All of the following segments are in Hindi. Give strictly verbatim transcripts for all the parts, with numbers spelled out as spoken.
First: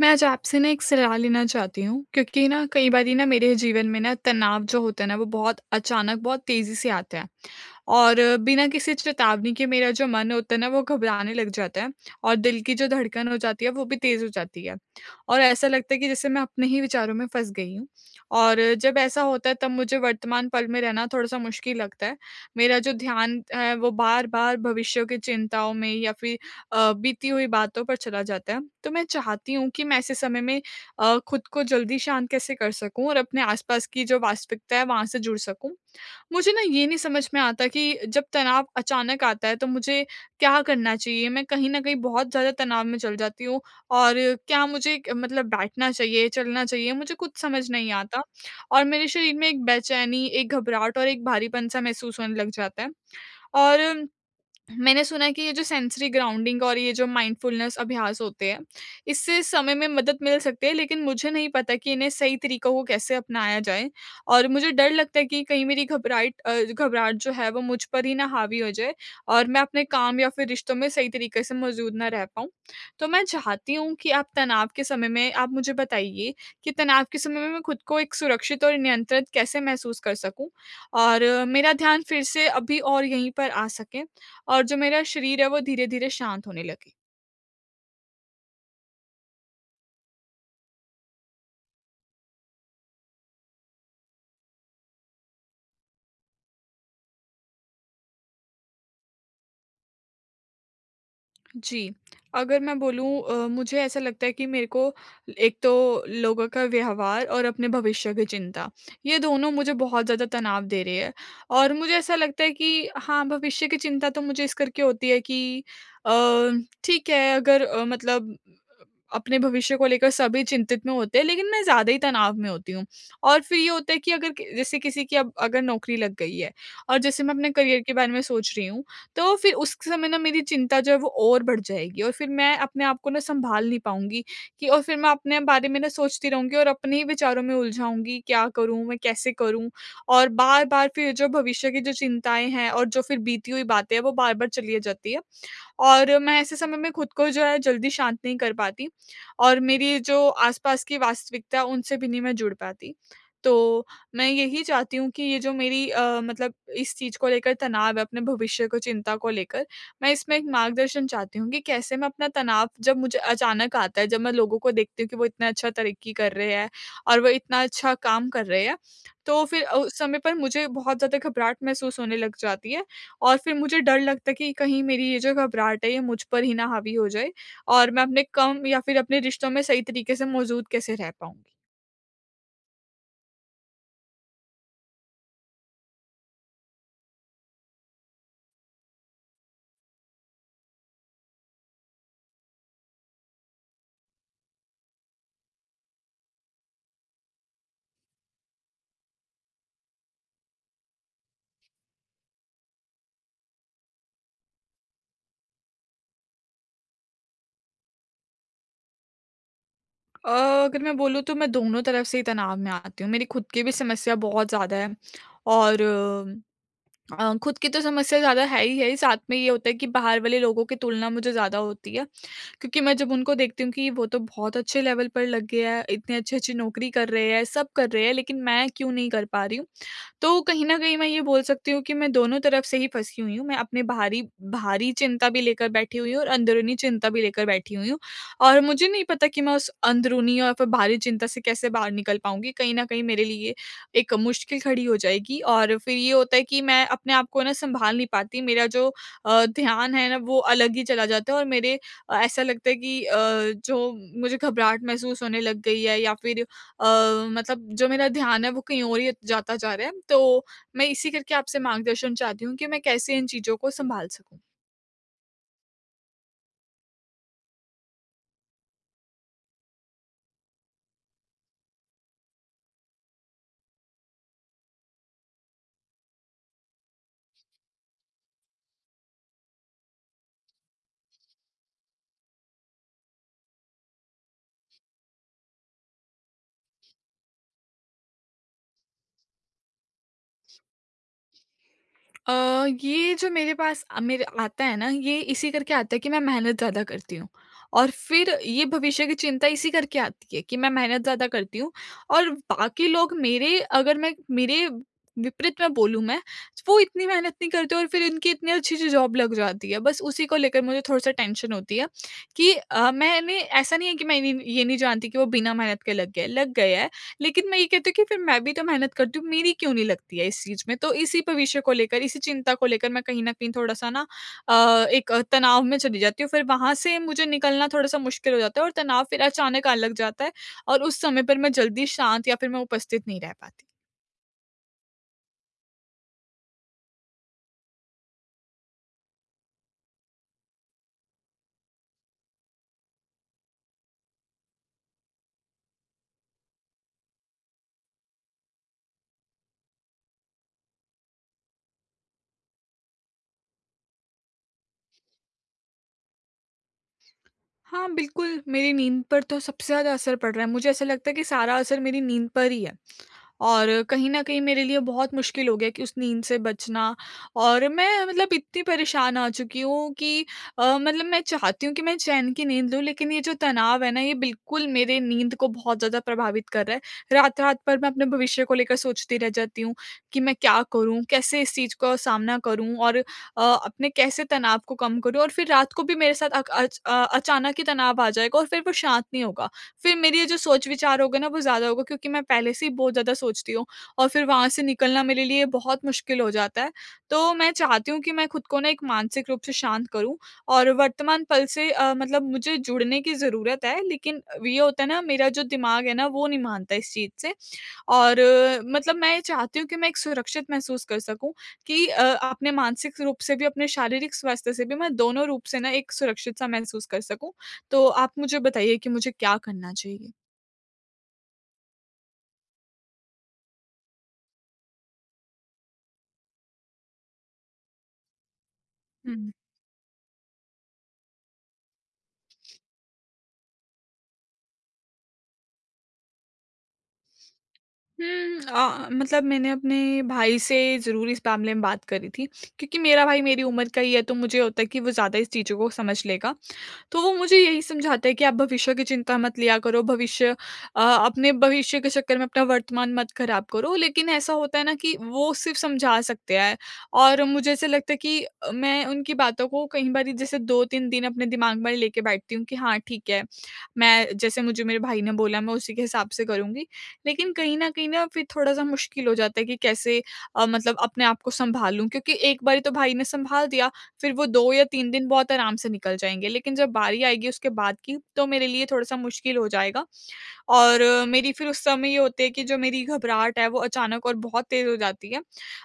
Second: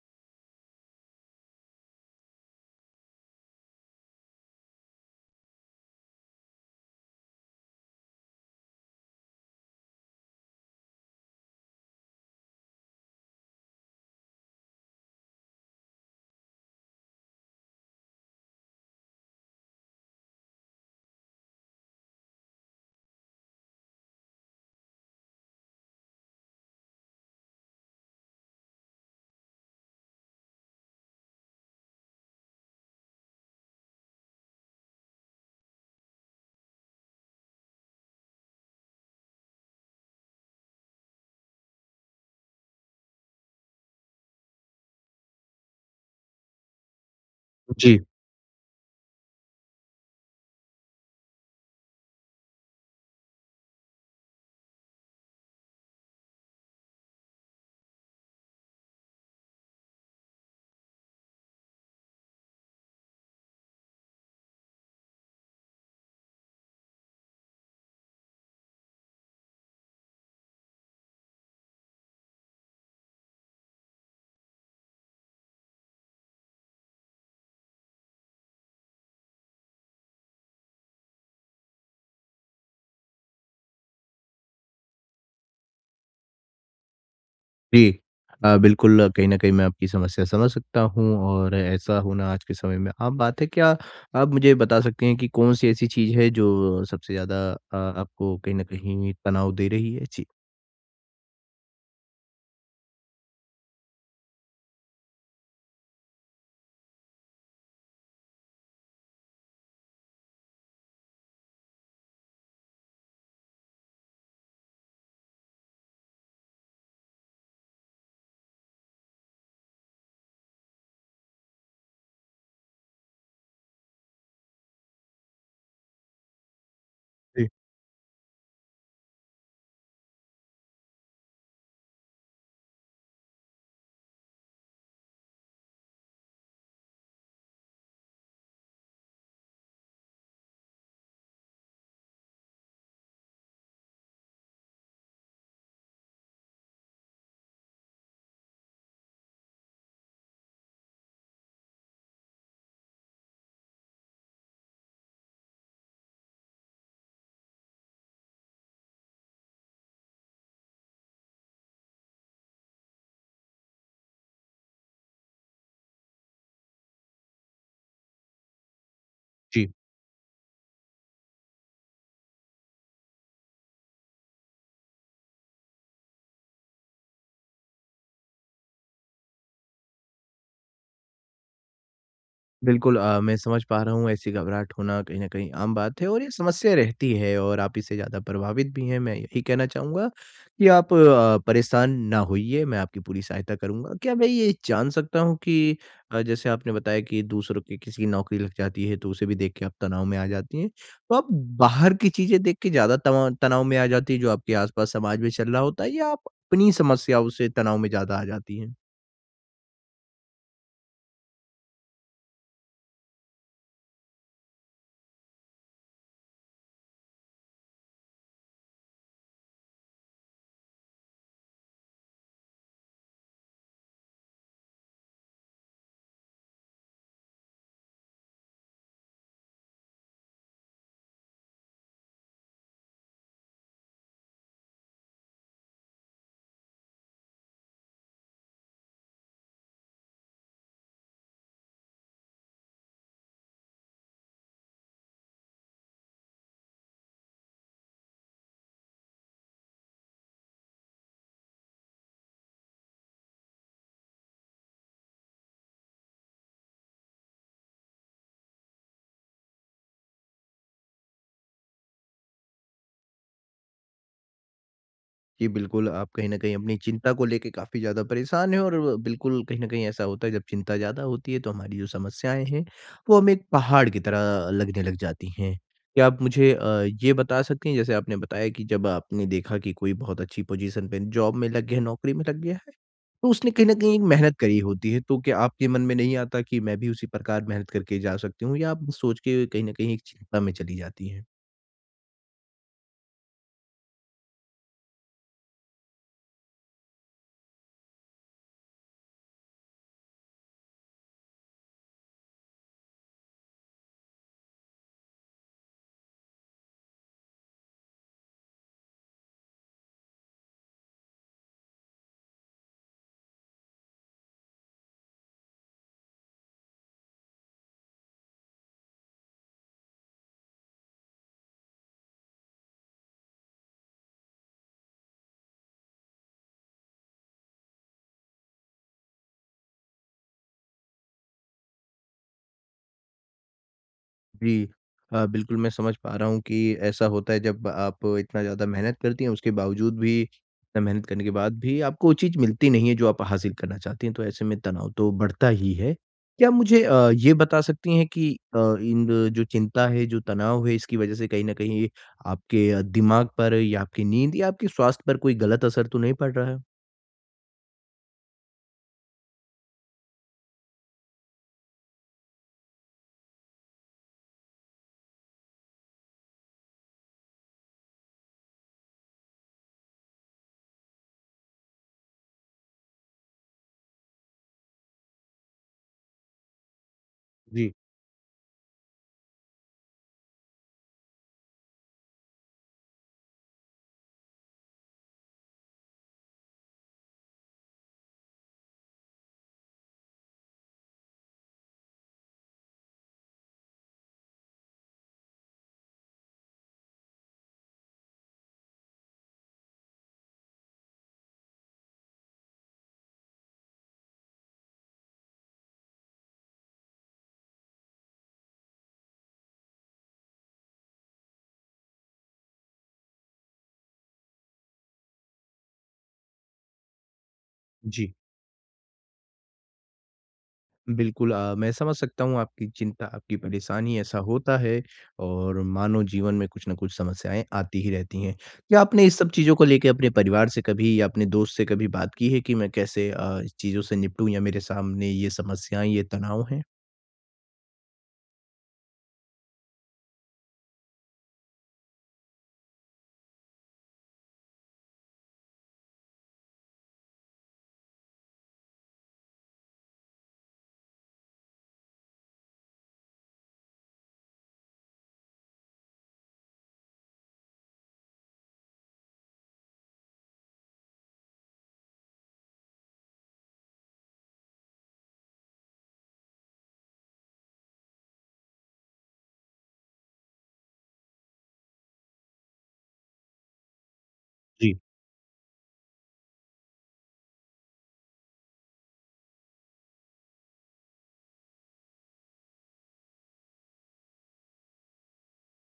मैं आज आपसे ना, एक सलाह लेना चाहती हूँ, क्योंकि ना, कई बारी ना मेरे जीवन में ना, तनाव जो होते है ना, वो बहुत अचानक, बहुत तेज़ी से आते है और बिना किसी चेतावनी के मेरा जो मन होता है ना, वो घबराने लग जाता है और दिल की जो धड़कन हो जाती है, वो भी तेज़ हो जाती है और ऐसा लगता है कि जैसे मैं अपने ही विचारों में फँस गई हूँ और जब ऐसा होता है, तब मुझे वर्तमान पल में रहना थोड़ा-सा मुश्किल लगता है। मेरा जो ध्यान है, वो बार-बार भविष्य की चिंताओं में या फिर अ, बीती हुई बातों पर चला जाता है। तो मैं चाहती हूँ कि मैं ऐसे समय में अ, खुद को जल्दी शांत कैसे कर सकूँ और अपने आसपास की जो वास्तविकता है, वहाँ से जुड़ सकूँ। मुझे ना, ये नहीं समझ में आता कि जब तनाव अचानक आता है, तो मुझे क्या करना चाहिए? मैं कहीं न कहीं बहुत ज़्यादा तनाव में चल जाती हूँ और क्या मुझे क मतलब बैठना चाहिए, चलना चाहिए, मुझे कुछ समझ नहीं जी। आता और मेरे शरीर में एक बेचैनी, एक घबराहट और एक भारीपन-सा महसूस होने लग जाता है। और मैंने सुना है कि ये जो सेंसरी ग्राउंडिंग और ये जो माइंडफुलनेस अभ्यास होते है, इससे समय में मदद मिल सकती है, लेकिन मुझे नहीं पता कि इन्हें सही तरीकों को कैसे अपनाया जाए, और मुझे डर लगता है कि कहीं मेरी घबराइट अ, घबराहट जो है, वो मुझ पर ही ना हावी हो जाए और मैं अपने काम या फिर रिश्तों में सही तरीके से मौजूद ना रह पाऊँ। तो मैं चाहती हूँ कि आप तनाव के समय में आप मुझे बताइए कि तनाव के समय में मैं खुद को एक सुरक्षित और नियंत्रित कैसे महसूस कर सकूँ और मेरा ध्यान फिर से अभी और यहीं पर आ सके और जो मेरा शरीर है, वो धीरे-धीरे शांत होने लगे। जी। अ, बिल्कुल कहीं न कहीं मैं आपकी समस्या समझ सकता हूँ और ऐसा होना आज के समय में आम बात है। क्या आप मुझे ये बता सकती हैं कि कौन-सी ऐसी चीज़ है जो सबसे ज़्यादा अ, आपको कहीं न कहीं तनाव दे रही है? जी। जी। अगर मैं बोलूँ अ, मुझे ऐसा लगता है कि मेरे को एक तो लोगों का व्यवहार और अपने भविष्य की चिंता, ये दोनों मुझे बहुत ज़्यादा तनाव दे रहे हैं और मुझे ऐसा लगता है कि हाँ, भविष्य की चिंता तो मुझे इस करके होती है कि अ, ठीक है अगर मतलब अपने भविष्य को लेकर सभी चिंतित में होते हैं, लेकिन मैं ज़्यादा ही तनाव में होती हूँ। और फिर ये होता है कि अगर के जैसे किसी की अब अगर नौकरी लग गई है और जैसे मैं जी। अपने करियर के बारे मैं सोच रही हूँ, तो फिर उस क समय ना मेरी चिंता जो है वो और बढ़ जाएगी और फिर मैं अपने आपको ना सँभाल नहीं पाऊँगी कि और फिर मैं अपने बारे में ना सोचती रहूँगी और अपने ही विचारों में उलझाऊँगी, क्या करूँ, मैं कैसे करूँ? और बार-बार फिर जो भविष्य की जो चिंताएँ हैं और जो फिर बीती हुई बातें हैं वो बार-बार चली आ जाती है। और मैं ऐसे समय में खुद को जो है जल्दी शांत नहीं कर पाती और मेरी जो आस-पास की वास्तविकता है, उनसे भी नहीं मैं जुड़ पाती। तो, मैं यही चाहती हूँ कि ये जो मेरी अ, मतलब इस चीज़ को लेकर तनाव है अपने भविष्य को चिंता को लेकर, मैं इसमें एक मार्गदर्शन चाहती हूँ कि कैसे मैं अपना तनाव जब मुझे अचानक आता है, जब मैं लोगों को देखती हूँ कि वो इतना अच्छा तरक्की कर रहे हैं और वो इतना अच्छा काम कर रहे हैं। तो फिर जी। उ उस समय पर मुझे बहुत ज़्यादा घबराहट महसूस होने लग जाती है, और फिर मुझे डर लगता है कि कहीं मेरी ये जो घबराहट है ये मुझ पर ही ना हावी हो जाए, और मैं अपने कम या फिर अपने रिश्तों में सही तरीके से मौजूद कैसे रह पाऊँगी? बिल्कुल अ, मैं समझ पा रहा हूँ ऐसी घबराहट होना कहीं न कहीं आम बात है और ये समस्या रहती है और आप इससे ज़्यादा प्रभावित भी हैं, मैं यही कहना चाहूँगा कि आप अ, परेशान ना होइए, मैं आपकी पूरी सहायता करूँगा। क्या मैं ये जान सकता हूँ कि अ, जैसे आपने बताया कि दूसरों की किसी की नौकरी लग जाती है, तो उसे भी देख के आप तनाव में आ जाती हैं। तो आप बाहर की चीज़ें देख के ज़्यादा तवाँ तनाव में आ जाती हैं जो आपके आस-पास समाज में चल रहा होता है या आप अपनी समस्याओं से तनाव में ज़्यादा आ जाती हैं? अ, अगर मैं बोलूँ तो मैं दोनों तरफ से ही तनाव में आती हूँ, मेरी खुद की भी समस्या बहुत ज़्यादा है और अ, खुद की तो समस्या ज़्यादा है ही है, साथ में ये होता है कि बाहर वाले लोगों की तुलना मुझे ज़्यादा होती है, क्योंकि मैं जब उनको देखती हूँ कि वो तो बहुत अच्छे लेवल पर लग गए हैं, इतनी अच्छी-अच्छी नौकरी कर रहे हैं, सब कर रहे हैं लेकिन मैं क्यों नहीं कर पा रही हूँ? तो कहीं न कहीं मैं ये बोल सकती हूँ कि मैं दोनों तरफ से ही फँसी हुई हूँ, मैं अपने बाहरी बाहरी चिंता भी लेकर बैठी हुई हूँ और अंदरूनी चिंता भी लेकर बैठी हुई हूँ। और मुझे नहीं पता कि मैं उस अंदरूनी और फिर बाहरी चिंता से कैसे बाहर निकल पाऊँगी? कहीं न कहीं मेरे लिए एक मुश्किल खड़ी हो जाएगी और फिर ये होता है कि मैं अपने आप को सँभाल नहीं पाती। मेरा जो अ, ध्यान है ना वो अलग ही चला जाता है और मेरे अ, ऐसा लगता है कि अ, जो मुझे घबराहट महसूस होने लग गई है या फिर अ, मतलब जो मेरा ध्यान है वो कहीं और ही जाता जा रहा है तो मैं इसी करके आपसे मार्गदर्शन चाहती हूँ कि मैं कैसे इन चीज़ों को सँभाल सकूँ? जी, बिल्कुल आप कहीं न कहीं अपनी चिंता को लेके काफ़ी ज़्यादा परेशान हैं और [unintelligible] बिल्कुल कहीं न कहीं ऐसा होता है जब चिंता ज़्यादा होती है तो हमारी जो समस्याएँ हैं, वो हमें एक पहाड़ की तरह अ, लगने लग जाती हैं। क्या आप मुझे अ, ये बता सकते हैं जैसे आपने बताया कि जब आपने देखा कि कोई बहुत अच्छी पोजीशन पे जॉब में लग गया है नौकरी में लग गया है, तो उसने कहीं न कहीं एक मेहनत करी होती है तो क्या आपके मन में नहीं आता कि मैं भी उसी प्रकार मेहनत करके जा सकती हूँ? या आप सोच के कहीं न कहीं एक चिंता में चली जाती हैं? अ, ये जो मेरे पास अ, मेरे आता है ना ये इसी करके आता है कि मैं मेहनत ज़्यादा करती हूँ। और फिर ये भविष्य की चिंता इसी करके आती है कि मैं मेहनत ज़्यादा करती हूँ और बाकी लोग मेरे अगर मैं मेरे विपरीत में बोलूँ मैं वो इतनी मेहनत नहीं करते और फिर इनकी इतनी अच्छी-अच्छी जॉब लग जाती है। बस उसी को लेकर मुझे थोड़ा-सा टेंशन होती है कि अ, मैंने ऐसा नहीं है कि मैं नी ये नहीं जानती कि वो बिना मेहनत के लग गए हैं लग गए हैं लेकिन मैं ये कहती हूँ कि फिर मैं भी तो मेहनत करती हूँ, मेरी क्यों नहीं लगती है इस चीज़ में? तो इसी पे विषय को लेकर, इसी चिंता को लेकर मैं कहीं न कहीं थोड़ा-सा ना अ, एक तनाव में चली जाती हूँ फिर वहाँ से मुझे निकलना थोड़ा-सा मुश्किल हो जाता है और तनाव फिर अचानक आने लग जाता है और उस समय पर मैं जल्दी शांत या फिर मैं उपस्थित नहीं रह पाती। जी। हाँ, बिल्कुल मैं समझ पा रहा हूँ कि ऐसा होता है जब आप इतना ज़्यादा मेहनत करती हैं उसके बावजूद भी इतना मेहनत करने के बाद भी आपको वो चीज़ मिलती नहीं है जो आप हासिल करना चाहती हैं तो ऐसे में तनाव तो बढ़ता ही है। क्या आप मुझे अ, ये बता सकती हैं कि अ, इन जो चिंता है, जो तनाव है, इसकी वजह से कहीं न कहीं आपके दिमाग पर या आपकी नींद या आपके स्वास्थ्य पर कोई गलत असर तो नहीं पड़ रहा है? हाँ, बिल्कुल मेरी नींद पर तो सबसे ज़्यादा असर पड़ रहा है। मुझे ऐसा लगता है कि सारा असर मेरी नींद पर ही है। और कहीं न कहीं मेरे लिए बहुत मुश्किल हो गया है कि उस नींद से बचना और मैं मतलब इतनी परेशान आ चुकी हूँ कि अ, मतलब मैं चाहती हूँ कि मैं चैन की नींद लूँ लेकिन ये जो तनाव है ना, ये बिल्कुल मेरे नींद को बहुत ज़्यादा प्रभावित कर रहा है। रात-रात जी। भर मैं अपने भविष्य को लेकर सोचती रह जाती हूँ कि मैं क्या करूँ, कैसे इस चीज़ का सामना करूँ और अ, अपने कैसे तनाव को कम करूँ और फ़िर रात को भी मेरे साथ अक अच अ, अचानक ही तनाव आ जाएगा और फ़िर वो शांत नहीं होगा। फ़िर मेरी ये जो सोच विचार होगे ना, वो ज़्यादा होगा क्योंकि मैं पहले से ही बहुत ज़्यादा सोचती हूँ और फ़िर वहाँ से निकलना मेरे लिए बहुत मुश्किल हो जाता है। तो मैं चाहती हूँ कि मैं खुद को ना एक मानसिक रूप से शांत करूँ और वर्तमान पल से अ, मतलब मुझे जुड़ने की ज़रूरत है लेकिन अ, ये होता है ना, मेरा जो दिमाग है ना, वो नहीं मानता इस चीज़ से और अ, मतलब मैं चाहती हूँ कि मैं एक सुरक्षित महसूस कर सकूँ कि अ, अपने मानसिक रूप से भी अपने शारीरिक स्वास्थ्य से भी मैं दोनों रूप से ना एक सुरक्षित-सा महसूस कर सकूँ। तो आप जी। मुझे बताइए कि मुझे क्या करना चाहिए? बिल्कुल। अ, मैं समझ सकता हूँ आपकी चिंता, आपकी परेशानी ऐसा होता है और मानव जीवन में कुछ ना कुछ समस्याएँ आती ही रहती हैं। क्या आपने हुँ, इस सब हुँ। चीज़ों को लेके अपने परिवार से कभी या अपने दोस्त से कभी बात की है कि मैं कैसे अ, इस चीज़ों से निपटूँ? या मेरे सामने ये समस्याएँ, ये तनाव हैं? हुँ अ अ, मतलब मैंने अपने भाई से ज़रूर इस मामले में बात करी थी। क्योंकि मेरा भाई मेरी उम्र का ही है तो मुझे ये होता है कि वो ज़्यादा इस चीज़ों को समझ लेगा। तो वो मुझे यही समझाता है कि आप भविष्य की चिंता मत लिया करो। भविष्य अ, अपने भविष्य के चक्कर में अपना वर्तमान मत ख़राब करो। लेकिन ऐसा होता है ना कि वो सिर्फ़ समझा सकते हैं और मुझे ऐसा लगता है कि अ, मैं उनकी बातों को कईं बारी जैसे दो तीन दिन अपने दिमाग में लेके बैठती हूँ कि हाँ, ठीक है। मैं जैसे मुझे मेरे भाई ने बोला मैं उसी के हिसाब से करूँगी। लेकिन कहीं न कहीं ना फ़िर थोड़ा-सा मुश्किल हो जाता है कि कैसे अ, मतलब अपने आपको सँभालूँ? क्योंकि एक बारी तो भाई ने संभाल दिया। फ़िर वो दो या जी। तीन दिन बहुत आराम से निकल जाएँगे। लेकिन जब बारी आएगी उसके बाद की तो मेरे लिए थोड़ा-सा मुश्किल हो जाएगा। और मेरी फ़िर उस समय ये होती है कि जो मेरी घबराहट है वो अचानक और बहुत तेज़ हो जाती है।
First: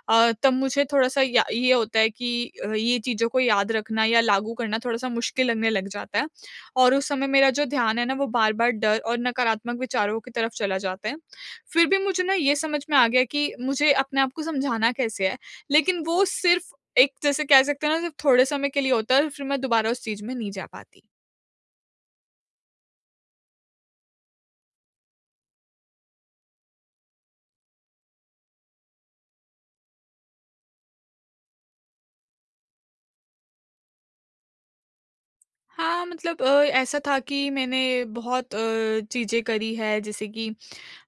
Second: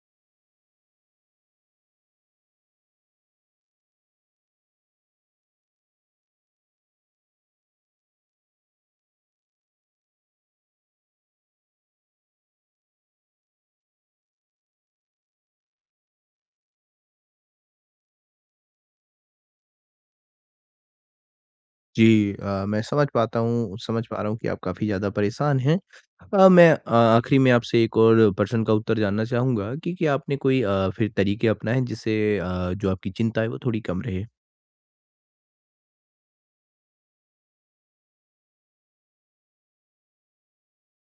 अ, तब मुझे थोड़ा-सा या ये होता है कि ये चीज़ों को याद रखना या लागू करना थोड़ा-सा मुश्किल लगने लग जाता है। और उस समय मेरा जो ध्यान है ना वो बार-बार डर और नकारात्मक विचारों की तरफ़ चला जाता है। फ़िर भी मुझे ना ये समझ में आ गया कि मुझे अपने आपको समझाना कैसे है? लेकिन वो सिर्फ़ एक जैसे कह सकते हैं ना सिर्फ़ थोड़े समय के लिए होता है और फ़िर मैं दुबारा उस चीज़ में नहीं जा पाती। जी अ, मैं समझ पाता हूँ, समझ पा रहा हूँ कि आप काफ़ी ज़्यादा परेशान हैं। अ, मैं अ, आखिरी में आपसे एक और प्रश्न का उत्तर जानना चाहूँगा कि क्या आपने कोई अ, फिर तरीके अपनाए जिससे अ, जो आपकी चिंता है वो थोड़ी कम रहे? हाँ, मतलब अ, ऐसा था कि मैंने बहुत अ, चीज़ें करी हैं जैसे कि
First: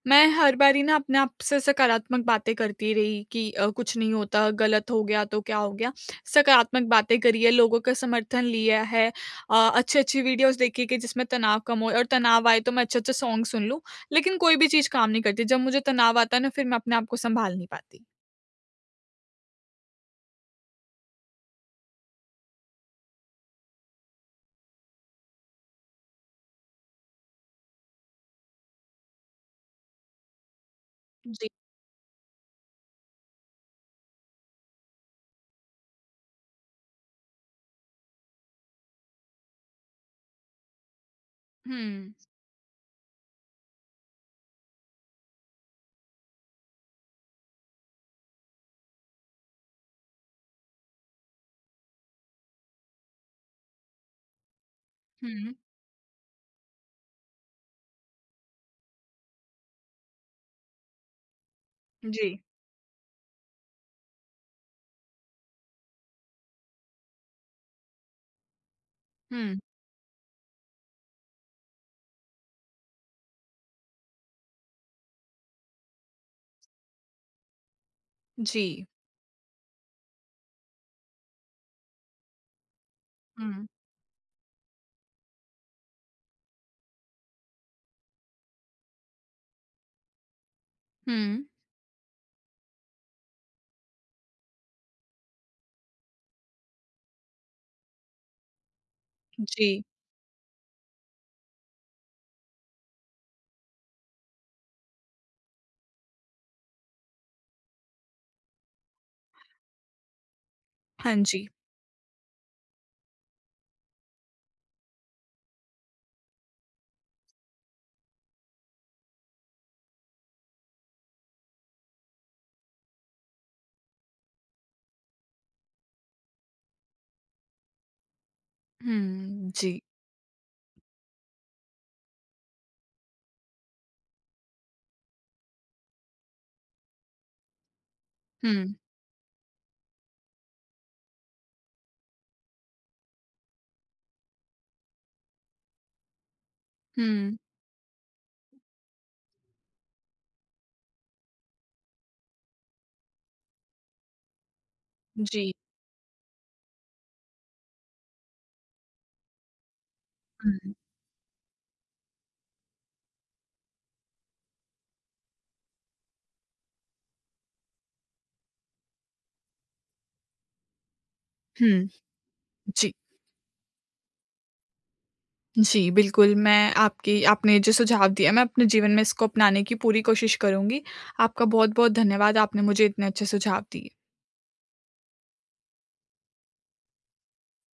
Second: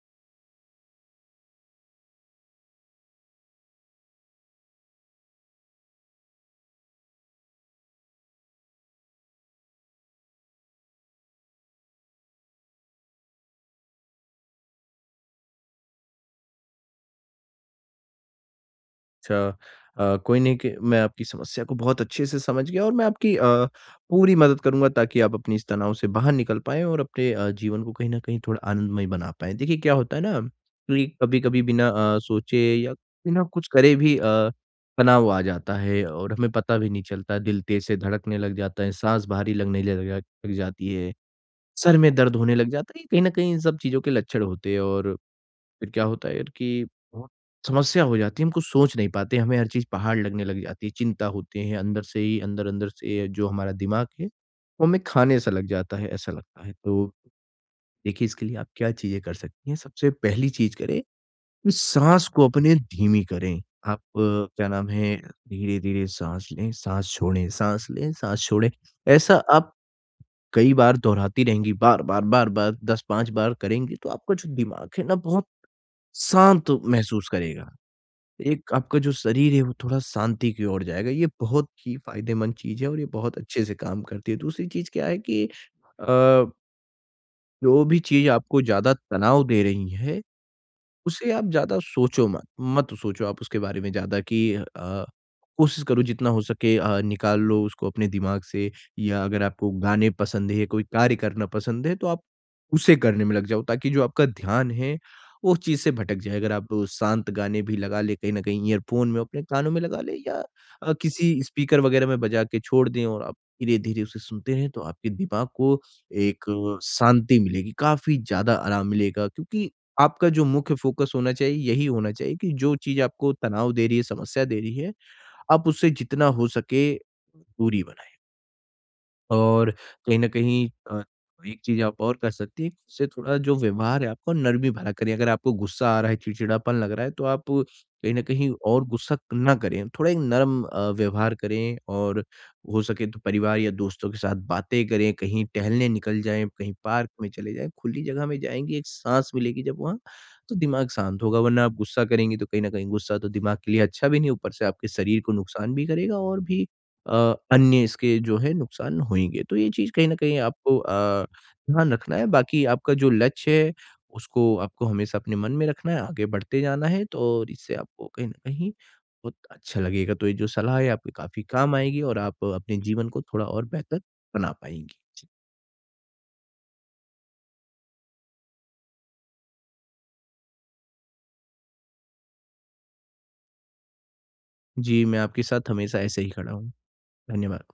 मैं हर बारी ना अपने आप से सकारात्मक बातें करती रही कि अ, कुछ नहीं होता, गलत हो गया तो क्या हो गया? सकारात्मक बातें करी है, लोगों का समर्थन लिया है। अ, अच्छी-अच्छी वीडियोज़ देखे कि जिसमें तनाव कम हो और तनाव आए तो मैं अच्छे-अच्छे सॉन्ग सुन लूँ। लेकिन कोई भी चीज़ काम नहीं करती, जब मुझे तनाव आता है ना फिर मैं अपने आपको सँभाल नहीं पाती। अच्छा अ, कोई नहीं क मैं आपकी समस्या को बहुत अच्छे से समझ गया और मैं आपकी अ, पूरी मदद करूँगा ताकि आप अपनी इस तनाव से बाहर निकल पाए और अपने अ, जीवन को कहीं न कहीं थोड़ा आनंदमय बना पाए। देखिए क्या होता है ना कि जी। कभी-कभी बिना अ, सोचे या बिना कुछ करे भी अ, तनाव आ जाता है और हमें पता भी नहीं चलता, दिल तेज़ से धड़कने लग जाता है, साँस भारी लगने ल लग लग जाती है, सर में हुँ। दर्द होने लग जाता है, ये कहीं न कहीं इन सब चीज़ों के लक्षण होते हैं। और फिर क्या होता है कि, समस्या हो जाती है हम कुछ सोच नहीं पाते, हमें हर चीज़ पहाड़ लगने लग जाती है। चिंता होती है अंदर से ही अंदर अंदर से जो हमारा दिमाग है वो हमें खाने सा हुँ। लग जाता है, ऐसा लगता है। तो, देखिए इसके लिए आप क्या चीजें कर सकती हैं? सबसे पहली चीज करें, साँस जी। को अपने धीमी करें। आप क्या नाम है धीरे-धीरे साँस लें, साँस छोड़ें साँस लें, साँस छोड़ें। ऐसा हुँ। आप कई बार दोहराती रहेंगी बार-बार, बार-बार दस पाँच बार करेंगी तो आपका जो दिमाग है ना बहुत शांत महसूस करेगा। एक जी। आपका जो शरीर है वो थोड़ा शांति की ओर जाएगा। ये बहुत ही फ़ायदेमंद चीज है और ये बहुत अच्छे हुँ। से काम करती है। दूसरी चीज क्या है कि अ जो भी चीज़ आपको ज़्यादा तनाव दे रही है। उसे आप हुँ। ज़्यादा सोचो मत, मत सोचो आप उसके बारे में ज़्यादा कि अ, कोशिश करो जितना हो सके अ, निकाल लो उसको अपने दिमाग से या अगर आपको जी। गाने पसंद है या कोई कार्य करना पसंद है, तो आप उसे करने में लग जाओ ताकि जो आपका ध्यान है वो उस चीज़ से भटक जाए। अगर आप शांत गाने भी लगा ले, कहीं न कहीं ईयरफ़ोन में अपने कानों में लगा ले या अ, हाँ किसी जी। स्पीकर वग़ैरह में बजा के छोड़ दें और आप धीरे-धीरे उसे सुनते हैं तो आपके दिमाग को एक शांति मिलेगी। काफ़ी ज़्यादा आराम मिलेगा क्योंकि आपका जो मुख्य फ़ोकस होना चाहिए यही होना चाहिए कि जो चीज़ आपको तनाव दे रही है, समस्या दे रही है, आप उससे जितना हो सके दूरी बनाएँ। हुँ, और जी। कहीं न कहीं अ, एक चीज़ आप और कर सकती हैं, उससे थोड़ा जो व्यवहार है आपको नर्मी भरा करें, अगर आपको गुस्सा आ रहा है, चिड़चिड़ापन लग रहा है तो आप कहीं न कहीं हुँ। और गुस्सा क ना करें। थोड़ा एक नर्म अ, व्यवहार करें और हो सके तो परिवार या दोस्तों के साथ बातें करें, कहीं टहलने निकल जाएँ, कहीं पार्क में हुँ। चले जाएँ, खुली जगह में जाएँगी एक साँस मिलेगी जब वहाँ तो दिमाग शांत होगा वरना आप गुस्सा करेंगे, तो कहीं न कहीं गुस्सा तो दिमाग के लिए अच्छा भी नहीं, ऊपर से आपके शरीर को जी। नुकसान भी करेगा और भी अ, अन्य इसके जो है नुकसान होंगे। तो ये चीज़ कहीं न कहीं हुँ। आपको अ, ध्यान रखना है बाकी आपका जो लक्ष्य है उसको आपको हमेशा अपने मन में रखना है, आगे बढ़ते जाना है तो इससे आपको कहीं न कहीं बहुत अच्छा लगेगा। तो ये जो सलाह है आपके काफ़ी काम हुँ। आएगी और आप अपने जी। जीवन को थोड़ा और बेहतर बना पाएँगी। जी। जी, बिल्कुल मैं आपकी आपने जो सुझाव दिया है मैं अपने जीवन में इसको अपनाने की पूरी कोशिश करूँगी। आपका बहुत-बहुत धन्यवाद, आपने मुझे इतने अच्छे सुझाव दिए। जी, मैं आपके साथ हमेशा ऐसे ही खड़ा हूँ। धन्यवाद।